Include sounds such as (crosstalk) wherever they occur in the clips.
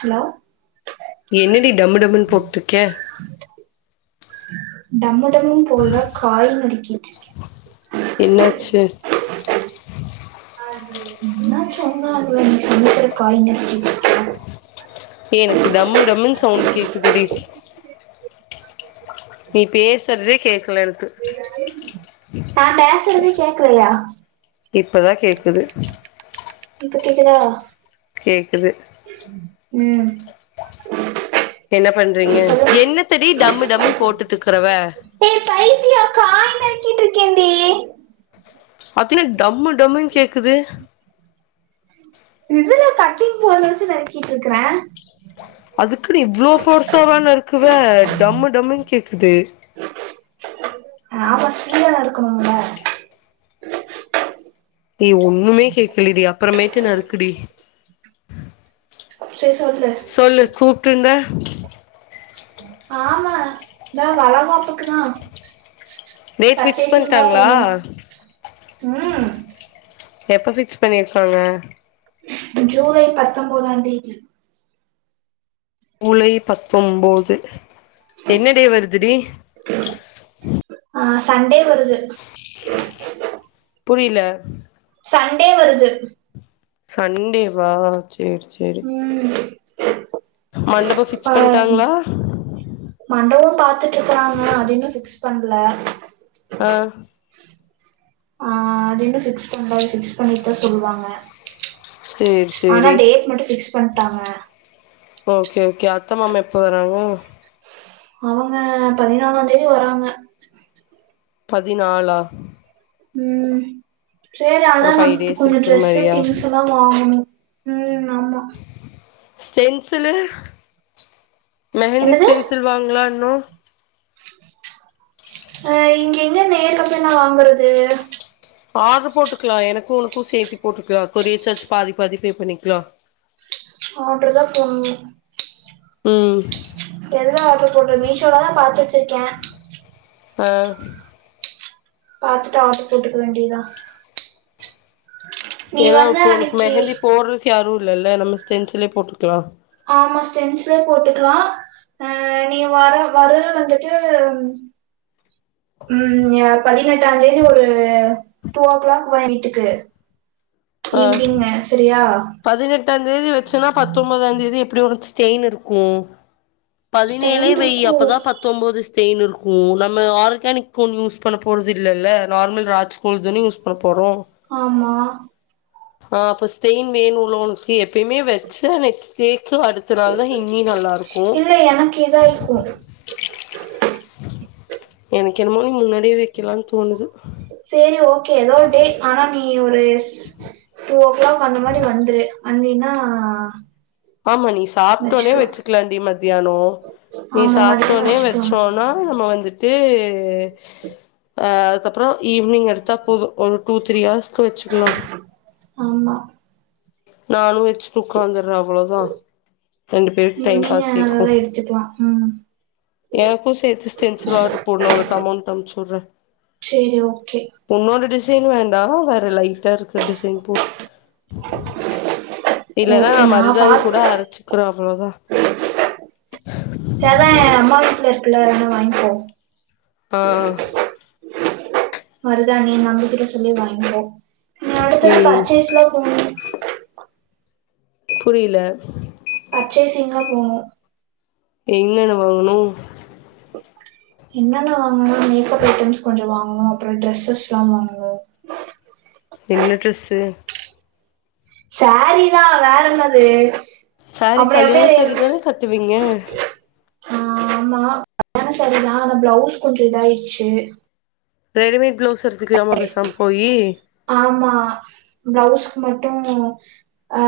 Hello என்னடி டம்மு டம்முன்னு போட்டுட்ருக்கே டாம எப்பவும் போல கால் (unintelligible) (inaudible) ஸ்ஸ்ஸ் அது என்ன சொன்ன (unintelligible) காய் நறுக்கிட்டு இருக்கற ஏ எனக்கு டம்மு டம்முனு சவுண்ட் கேக்குதுடி நீ பேசுறதே கேக்கல எனக்கு நா பேசறது கேக்கலியா இப்பதா கேக்குது இப்ப கேக்குதா கேக்குது உம் என்ன பண்றீங்க என்னத்தடி டம் டம்முன்னு போட்டுட்டு இருக்குறவ ட்டீ ஆக்சுவலி டம்மு டம்முன்னு கேக் க்குது இதுல கட்டிங் பவுல வச்சு நறுக்கிட்டு இருக்கற அதுக்குன்னு இவ்ளோ ஃபோர்சாவ நறுக்குவ டம்மு டம்முன்னு கேக்குது நாம ஸ்பீடா இருக்கணும்ல டே ஒண்ணுமே கேக்கலடி அப்புறமே ட்டு நறுக்குடி சரி சொல்லு சொல்லு கூப்ட்ருந்த (unintelligible) ஆமா ந்தா வளகாப்புக்குதா டேட் ஃபிக்ஸ் பச்சரிசி (unintelligible) பண்ட்டாங்களா பொங்கணு ம் எப்ப ஃபிக்ஸ் பண்ணிருக்காங்க ஜூலை பத்தொம்பதாம் தேதி ஊலை பத்தொம்போது என்ன டே வருதுடி ஆஹ சண்டே வருது புரில மண்டே வருது சண்டேவா சேரி சேரி (inaudible) மண்டப ஆ பிக்ஸ் பண்ணிட்டாங்களா பாத்துட் அதுனு சிக்ஸ் (inaudible) பண்ணலா ஆஹன் ஆஹ அப்பிடுனுடு பிக்ஸ் பண்றது பிக்ஸ் பண்ணிட்டு தா சொல்லுவாங்க சேரி ஆனா சேரி டேட் மட்டு பிக்ஸ் பண்ணிட்டாங்க ஓகே ஓகே அத்த மாமா எப்ப வரறாங்க அவுங்க பதினாலா தேதி வராங்க பதினாலா ம் சேரி அதா ஒரு நா ஃபைவ் டேஸ் இப்பு இருக்கிற ட்ரெஸு மாரியா திங்ஸ் எல்லா வாங்கணு உம் ஆமா ஸ்டென்சிலர் மெஹந்தி என்னது தென்சில் வாங்களானு நோ அ இங்க எங்கே நேர்லப்போய் வாங்குறது போ போ சேத்தி போட்டுக்கலாம் கொறியர் சார்ஜ் பாதி பாதி பே பண்ணிக்கலாம் அவுடதா பொண்ணு ம் என்தா அப்ப போண்ற மீஷோட தா பாத்து (unintelligible) ச்ச இருக்கேன் ஆஹ பாத்துட்டு ஆர்டு போட்டுக்க வேண்டியதா நீ ஏதா வந்து இப்ப உமக்கு அன்னைக்கு மெஹந்தி போறது யாரு ல்ல நம்ம ஸ்டென்சிலே போட்டுக்கலா ஆமா ஸ்டெண்டஸ்ல போட்டுக்கலா அஹ நீ வர வரற வந்துட்டு ம் அ படி பதினெட்டா தேதி ஒரு டூ ஓ கிளாக் வாங்கிட்டுக்கு ஆஹ பதினெட்டா தேதி வச்சுன்னா பத்தொம்பதா தேதி எப் இப்புடியோசெ (unintelligible) யின்னு இருக்கும் பதினேழே ஸ்டெயின் வய்யி இருக்கு அப்போதா பத்தொம்போது தேனிருக்கு நம்ம ஆர்கானிக் கோன் யூஸ் பண்ணப் போறது இல்லல்ல நார்மல் ராஜ்கோல் தான யூஸ் பண்ண ஆமா ஆஹ் அப்ப ஸ்டெயின் வேணுல உனக்கு எப்பவுமே வெச்சா வெச்சுட்டே சோ அடுத்த நாள்தா இன்னி நல்லா இருக்கு இல்ல எனக்கு இதா இருக்கு எனக் க்கென்னமோ முன்னாடி ப்டியே வைக்கலானு தோணுது எதோ ஒரு டே ஆனா (unintelligible) நீ ஒரு டூ ஓ கிளாக் அந்த மாரி வந்துரு வந்தீன்னா ஆமா நீ சாப்டவுன்னே வச்சுக்கலா வெச்சுக்கலாண்டி மத்தியானோ நீ ஆமா மதியானோ சாப்டவுன்னே வச்சுக்கலா வெச்சோன்னா நம்ம வந்துட் ட்டு ஆ அதுக்கப்புறோ ஈவி்னிங் எடுத்தா போது ஒரு டூ த்ரீ ஹவர்ஸ்க்கு வெச்சுக்கலா ஆமா நானு வெச்சுட்டு உக்காந்த அது அவ்ளோதா ரெண்டு பேருக்கு டைம் ஈவினிங் பாஸ் ஆயிக்கு அததான் எடுத்துக்கலாம் ம் எனக்கு சேத்து ஸ்டென்ஸில் ஆர்டர் போடு நா உனக்கு அமௌன்ட் அனுப்புச்சுவிட்றே சரி ஓகே உன்னோட டிஷ் டிசைன் வேண்டா வேற லைட்டா இருக்குற டிசைன் போடு (inaudible) இல்லனா நா ஓகே நான் பா மருதாணி கூட அரச்சுக்குற அவ்ளோதா ட்ல இருந்தா வாங்கிப்போ ஆஹ் மருதாணி நம்பகிட்ட சொல்லி வாங்குறோ இன்ன அடுத்தது ம் பர்சேஸ்லா போகணு புரியில பர்சேசிங்லா போனோ என்னென்ன வாங்கணு என்னென்ன வாங்கணுன்னா மேக்கப் ஐட்டம்ஸ் கொஞ்ச வாங்கணு அப்றோ ட்ரெஸ்ஸஸ்லா வாங்கணு என்ன ட்ரெஸ்ஸு சாரீதா வேற என்னது சாரி அப்புறம் கல்யாண எப்படி சாரிதான கட்டுவீங்க ஆஹ் ஆமா கல்யாண சாரிதா ஆனா பிளவுஸ் கொஞ்சோ இதாயிடுச்சு ரெடிமேட் ப்ளவுஸ் தெரிஞ்சுக்கலாமா பேசாம போயி ஆமா பிளவுஸ்க்கு மட்டு அ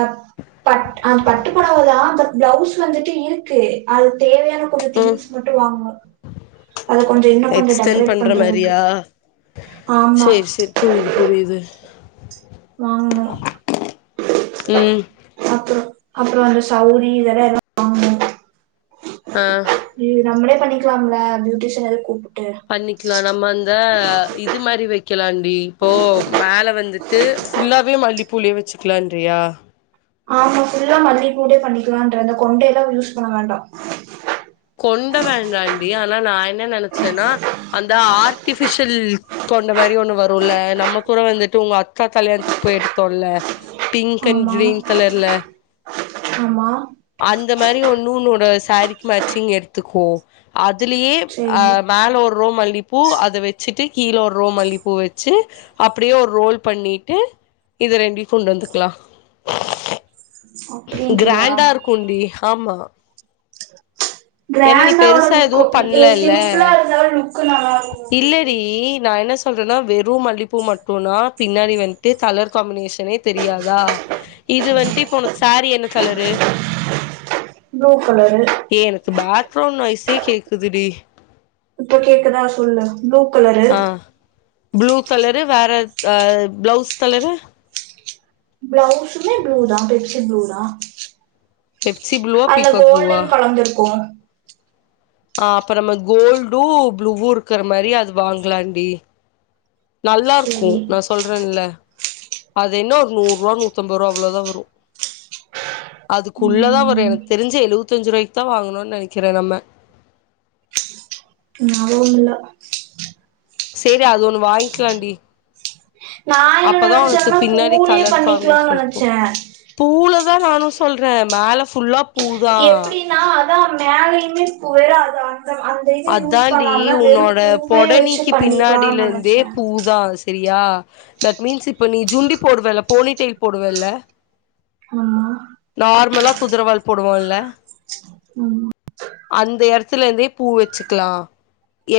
பட் ஆ பட்டுப்பொடவதா பட் பிளவுஸ் வந்துட்டு இருக்கு அது தேவ தேவப்படுற ம் திங்ஸ் மட்டு வாங்கனு அத கொஞ்ச இன்னோ கொஞ்ச எக்ஸ்டெண்ட் டெக்கரேட் பண்ற பண்றதுக்கு மாரியா ஆமா அ வாங்குனு ம் அப்புறோ அப்புறோ அந்த சௌரி இதெல்லா வாங்குனு ஆ ம் நம்முளே பண்ணிக்கலாம்லா பியூட்டிஷன் இதையோ கூப்டு பண்ணிக்கிலா நம்ம அந்த இது மாரி வெக் க்கிலான்டி இப்போ மேல வந்துட்டு ஃபுல்லாவே மல்லிப்பூலியே வெச்சுக்கலான்ரியா ஆமா ஃபுல்லா மல்லிப்பூலயே பண்ணிறலான்றத அந்த கொண்டைலா யூஸ் பண்ண வேண்டா கொண்ட வேண்டாண்டி அனா நா என்ன நெனச்சன்னா அந்த ஆர்டிபிஷில் கொண்ட மாரி ஒண்ணு வருல்ல நம்ம கூட வந்துட்டு உங்க அக்கா கல்யாணத்துக்கு போய்யெடுத்தோல பிங்கன் ஆமா கிரீன் கலர்ல ஆமா அந்த மாரி ஒண்ணு உன்னோட சாரீக்கு மேச் சீங் எடுத்துக்கோ அத் திலியேப் சேரி ஆஹ மேல ஒர் ரோ மல்லிப்பூ அத வெச்சுட்டு கீல ஒரு ரோ மல்லிப்பூ வெச்சு அப்டியே ஒரு ரோல் பண்ணிட்டு இத ரெண்டி கொண்டு வந்துக்குலா அப்டின்றியா கிராண்டாயிருக்குன் டி ஆமா ஏன்னா நீ கிராண்டா ஒரு பெருசா லுக்கு எதுவு ஏ பண்லல்ல சிம்புளா இருந்தாலு லுக்கு நல்லாயிருக்குடி சொல்றன்னா வெரு மல்லிப்பூ மட்டுனா பின்னாடி வண்ட்டு கலர் காம்மினேஷனே தெரியாதா இது வண்ட்டு இப்போ உனக் சாரீ என்ன கலரு ப்ளூ கலரு ஃரோன் நோயிஸ்ஸே கேக்குது டி இப்ப கேக்குதா சொல்லுங் ப்ளூ கலரு ஆ ப்ளூ கலரு வேற எத்தாவ் ப்ளவுஸ் கலரு ப்ளவுஸ்சுமே ப்ளூதா தெச் ச்சந்தூரா பெப்சி ப்ளூவா அதுல பீகாக் ப்ளூவா கோல்டன் கலந்துருக்கு ஆஹ அப்பறம்ம கோல்டு ப்ளூவ்வு இருக்குறா மாரி அது வாங்கலாண்டி நல்லாருக்கு சேரி நா சொல்றேன்ல அது என்ன ஒர் நூறுவா நூத்தம்பரூவா அவுளோதா வரு அதுக்குள்ளதா வரு ம் எனக் தெரிஞ்சு எழுவத்தஞ்சு ரூவாய்க்குதா வாங்குணோன்னு நெனைக்கிறே நம்ம ஞாபகோமுல்ல சேரி அது ஒண்ணு வாங்கிலாண்டி நா என்ன நெனச்சன்னா பூலியே கலர் பண்ணிக்கலான் நெனச்சே அதா நானு சொல்றே மேல ஃபுல்லாப் எப்டின்னா அ க்கா மேலயுமே ஃபு வெறு அதா அதாண்டி உன்னோட பூவே வச்சு பொடனிக்கி பண்ணிக்கலானு பின்னாடியிருந்தே நெனச்சே பூதா சே செரியா தட் மீன்ஸ் இப்ப நீ ஜுண்டி போடுவல்ல போனி டெயில் போடுவல்ல ஆமா நார்முல்லாப் குதரவால் போடுவோம்ல்ல உம் அந்த இடத்துல இருந்து பூ வச்சுக்கலாம்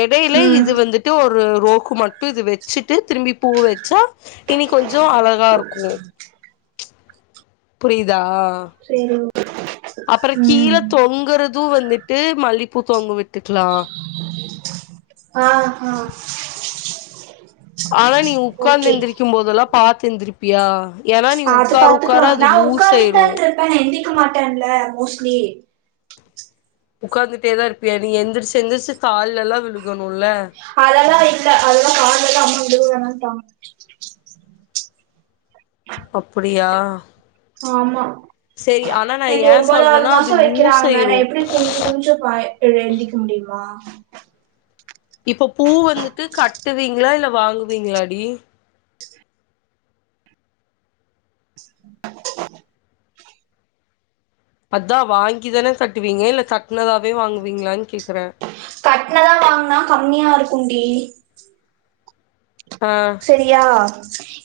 இடையில ம் இது வந்துட்டு ஒரு ரோக்கு மட்டும் இது வச்சுட்டு திரும்பி பூ வச்சா இனி கொஞ்சம் அலகா இருக்கும் புரியுதா சரி அப்புறம் கீழே தொங்குறதும் வந்துட்டு மல்லி பூதொங்க ஆஹ்ஆஹ் (inaudible) ஆனா நீ உக்காந்து எந்திருக்கும்போதெல்லா பார்த்திருந்துருப்பியா அத பாத்துக்கலாம் நான் ஆயிரு உட்காந்துட்டான் இருப்பேன் எந்திக்க மாட்டேன்ல மோ ஏய் உட்கார்ந்துட்டே தான் இருப்பிய நீ எந்திரிச்சு எந்திரிச்சு கால்ல எல்லாம் விழுகணும்ல அதெல்லாம் இல்ல அதெல்லாம் காலல்லாம் அ அது வேண்ட அப்படியா ஆமா சரி ஆனா நா எண்டி ஏ ஒன்பதாவது சொல்றேன்னா அது மாசம் லூஸ் வைக்கிறாங்க ஆயிரு நான் எப்படி குஞ்சு குஞ்சு ப எந்திக்க முடியுமா இப்ப பூ வந்துட்டு கட்டுவீங்களா இல்ல வாங்குவீங்களாடி அதான் வாங்கிதானே கட்டுவீங்க இல்ல கட்டுனதாவே வாங்குவீங்களான்னு கேக்குறேன் கட்டினதா வாங்கினா கம்மியா இருக்கும்டி ஆ சரியா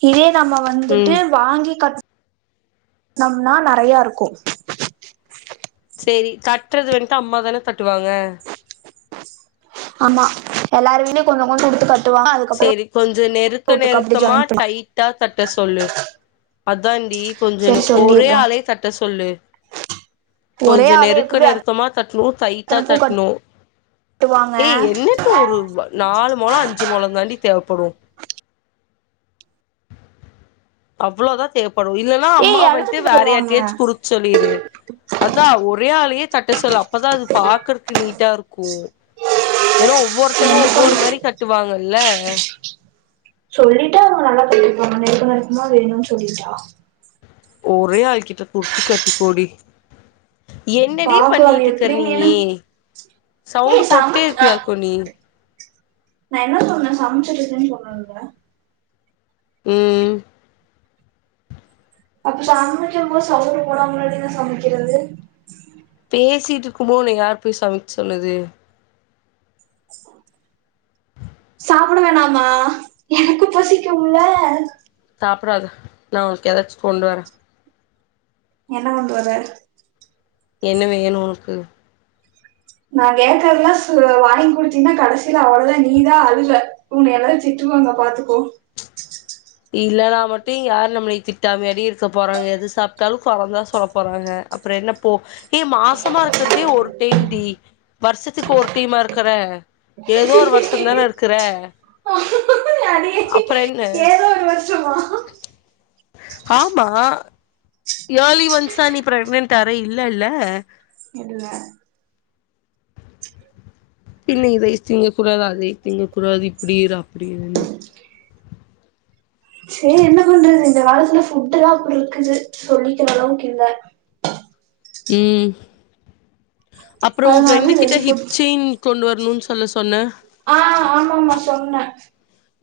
இதே நம்ம வந்துட்டு ம் வாங்கி கட்ட நம்னா நிறையா இருக்கும் சரி கட்டுறது வந்துட்டு அம்மாதானே தட்டுவாங்க ஆமா எல்லாரு வலயும் கொஞ்சம் கொஞ்சம் கொடுத்து கட்டு சரி கொஞ்சம் நெருக்க அப்டி நெருக்கமா ஜாயின் பண்லா டைட்டா தட்ட சொல்லு அததண்டி கொஞ்ச சரி ஒரே சொல்லிர்றே ஆலே தட்ட சொல்லு ஒரே கொஞ்சம் ஆளே நெருக்க எப்படி நெருக்கமா தட்டணும் டைட்டா அத்தனை பூ தட்டணும் கட்டுவாங்க ஏய் என்னடி ஒரு நாலு முலம் அஞ்சு மூலம் தாண்டி தேவப்படும் அவ்வளோதான் தே வரும் இல்லனா ஏய் அம்மா வந்ட்டு எல்லாத்துக்கும் வேற கட்டுவாங்க யார்ட்டயாச்சு குடுக் சொல்லிரு அதான் ஒரே ஆலயே கட்ட சொல்லு அப்பதான் அது பாக்குறக்கு நீட்டா இருக்கும் ஏன்னா ஒவ்வொருத்தவங்க என்ன ஒவ்வொரு பண்ண மாதிரி கட் விட்டு வாங்கல்ல சொல்லிட்டா அவங்க நல்லா கட்டிக்குவாங்க நல்லா நெருக்க நெருக்குமா வேணும்னு சொல்லிட்டா ஒரே ஆள்கிட்ட குடுத்து கட்டிக்கோடி என்னடி பாக்கலாம் பண்ணிட்டு அது இருக்கற எப்படின்னு ஏன்னா நீயே சவுண்ட் ஏய் போட்டே சமைச்ச இருப்பியாக்கும் நீ நான் என்ன சொன்னேன் சமச்சிட் இருக்கன்னு சொன்னன்ல உம்ம் அப்புறம் சமைக்கமோது (unintelligible) எப்டி நா சமைக்கிறது பேசிட்டு இருக்குமோது உன்னைய யார் போய் சமைக் சொன்னது சாப்பிட வேணாமா எனக்கு பசிக்கும்ல அப்பறம்து நான் அவ க எதச்ச கொண்ட வர என்ன பன்றது என்ன வேணும் உனக்கு நான் கேக்றதல்லாம் வாங்கி குடுத்தீங்ன்னா கடசியில அவ்வளதான் நீதா அலுவ உன எல்லாவ திட்டுவாங்க பாத்துகோ இல்லான மட்டும் யாரு நம்மளை திட்டாமடி இருக்க போறாங்க எது சாப்பிட்டாலும் குரதா சொல்ல போறாங்க அப்புறம் என்ன போ ஏ மாசமா இருக்கிறதே ஒரு டைம் டி வருஷத்துக்கு ஒரு டைமா இருக்கற ஏதோ ஒரு வருஷம் தானே இருக்கற அது அப்புறம் என்ன ஏதோ ஒரு வருஷமா ஆமா யாலி ஒன்சானி பிரெக்னன்ட் ஆரா இல்ல இல்ல இல்ல பின்ன இதை திங்க கூடாது அதே திங்க கூடாது இப்படிற அப்படிறனா சேரி என்ன பண்றது இந்த காலத்துல புஃட்டு் எல்லா அப்டி இருக்குது சொல்லிக்கிற அளவுகில்ல ம் அப்புறம் உன் அதனாலதா ஃப்ரெண்டு கிட்ட வெளி ஃபுட் ஹிப் செயின் கொண்டு வர ம்னு சொல்ல சொன்னேன் ஆஹ் ஆமா ஆமா சொன்னேன்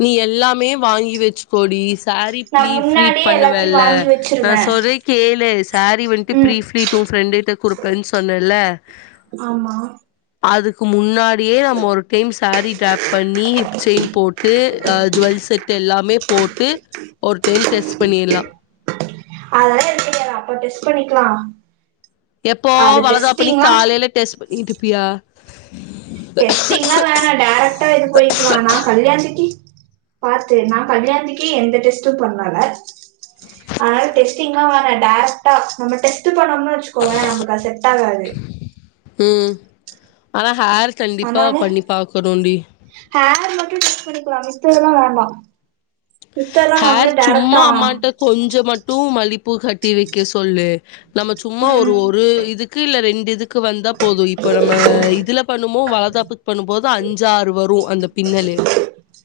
நீ எல்லாமே வாங்கி வச்சு கோடி சாரி நா பரிபிலிட் முன்னாடியே பண்ணுவ எல்லாத்தையு இல்லா வாங்கி ந வச்சிருவே சொல்ரே கேளேசாரி வந்துட்டு ம் பிரிபிலிட்உ பிரண்டுகிட்ட குடுப்பேன்னு சொன்னால்லா ஆமா அதுக்கு முன்னாடியே நம்ம ஒரு டைம்ஸ் சாரி டேராப்பண்ணி செயின் போட்டு ட்டு அஹ் ஜுவல் செட் எல்லாமே போட்டு ஒரு டைம் டெஸ்ட் பண்ணிடலாம் அதெல்லாம் இருக்கங்க அப்ப டெஸ்ட் பண்ணிக்கலாம் எப்போ வலகாப்பு அன்னிக்கி காலையில டெஸ்ட் பண்ணிட்டு இருப்பியா டெஸ்டிங்கல்லாம் வேணா டேரக்ட்டா எது போயிக்கலா னா கல்யாணத்துகே பாத்து நான் கல்யாணத்துக்கே எந்த டெஸ்டும் பண்ணால அதனால டெஸ்டிங்கெல்லாம் வேணா டேரக்டா நம்ம டெஸ்ட் டெஸ்டு பண்ணோம்னு வச்சுக்கோவேன் நமளுக்கு செட் ஆகாது ம். ஆனா ஹேர் கண்டிப்பா பண்ணி பாக்குனோம்டி ஹர் மட்டும் டெஸ் பண்ணிக்கலாம் மித்தது எல்லாம் வேண்டாம் ஹேர் சும்மா அம்மாகிட்ட கொஞ்சமா டூ மல்லிப்பூ கட்டி வைக்க சொல்லு நம்ம சும்மா ஒரு ம் ஒரு இதுக்கு இல்ல ரெண்டு இது க்கு வந்தா போதும் இப்ப நம்ம இதுல பண்ணுமோ வளகாப்புக்கு பண்ணும்போது அஞ்சு ஆறு வரும் அந்த பின்னலே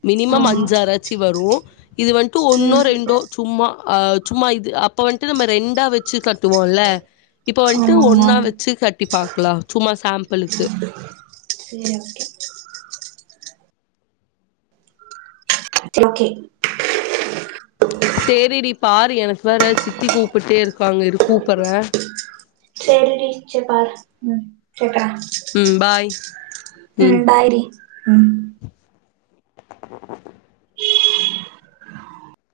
மினிமம் ஆமா அஞ்சு ஆறாச்சு வரும் இது வந்துட்டு ஒன்னோ ம் ரெண்டோ சும்மா ஆஹ் சும்மா இது அப் இப்ப வந்துட்டு நம்ம ரெண்டா வச்சு கட்டுவோம்ல்ல இப்ப வந்துட்டு ஆமா ஆமா ஒன்னா வச்சு கட்டி பாக்கலாம் சும்மா சாம்பிலுக்கு சேரி ஓகே ஓகே சேரி டி பாரு எனக்கு வேற சித்தி கூப்பிட்டே இருக்காங்க இரு கூப்பறே சேரி டி ச்செர் பாரு உம் ம் பாய் உம் ம் பாய் டி உம் (inaudible)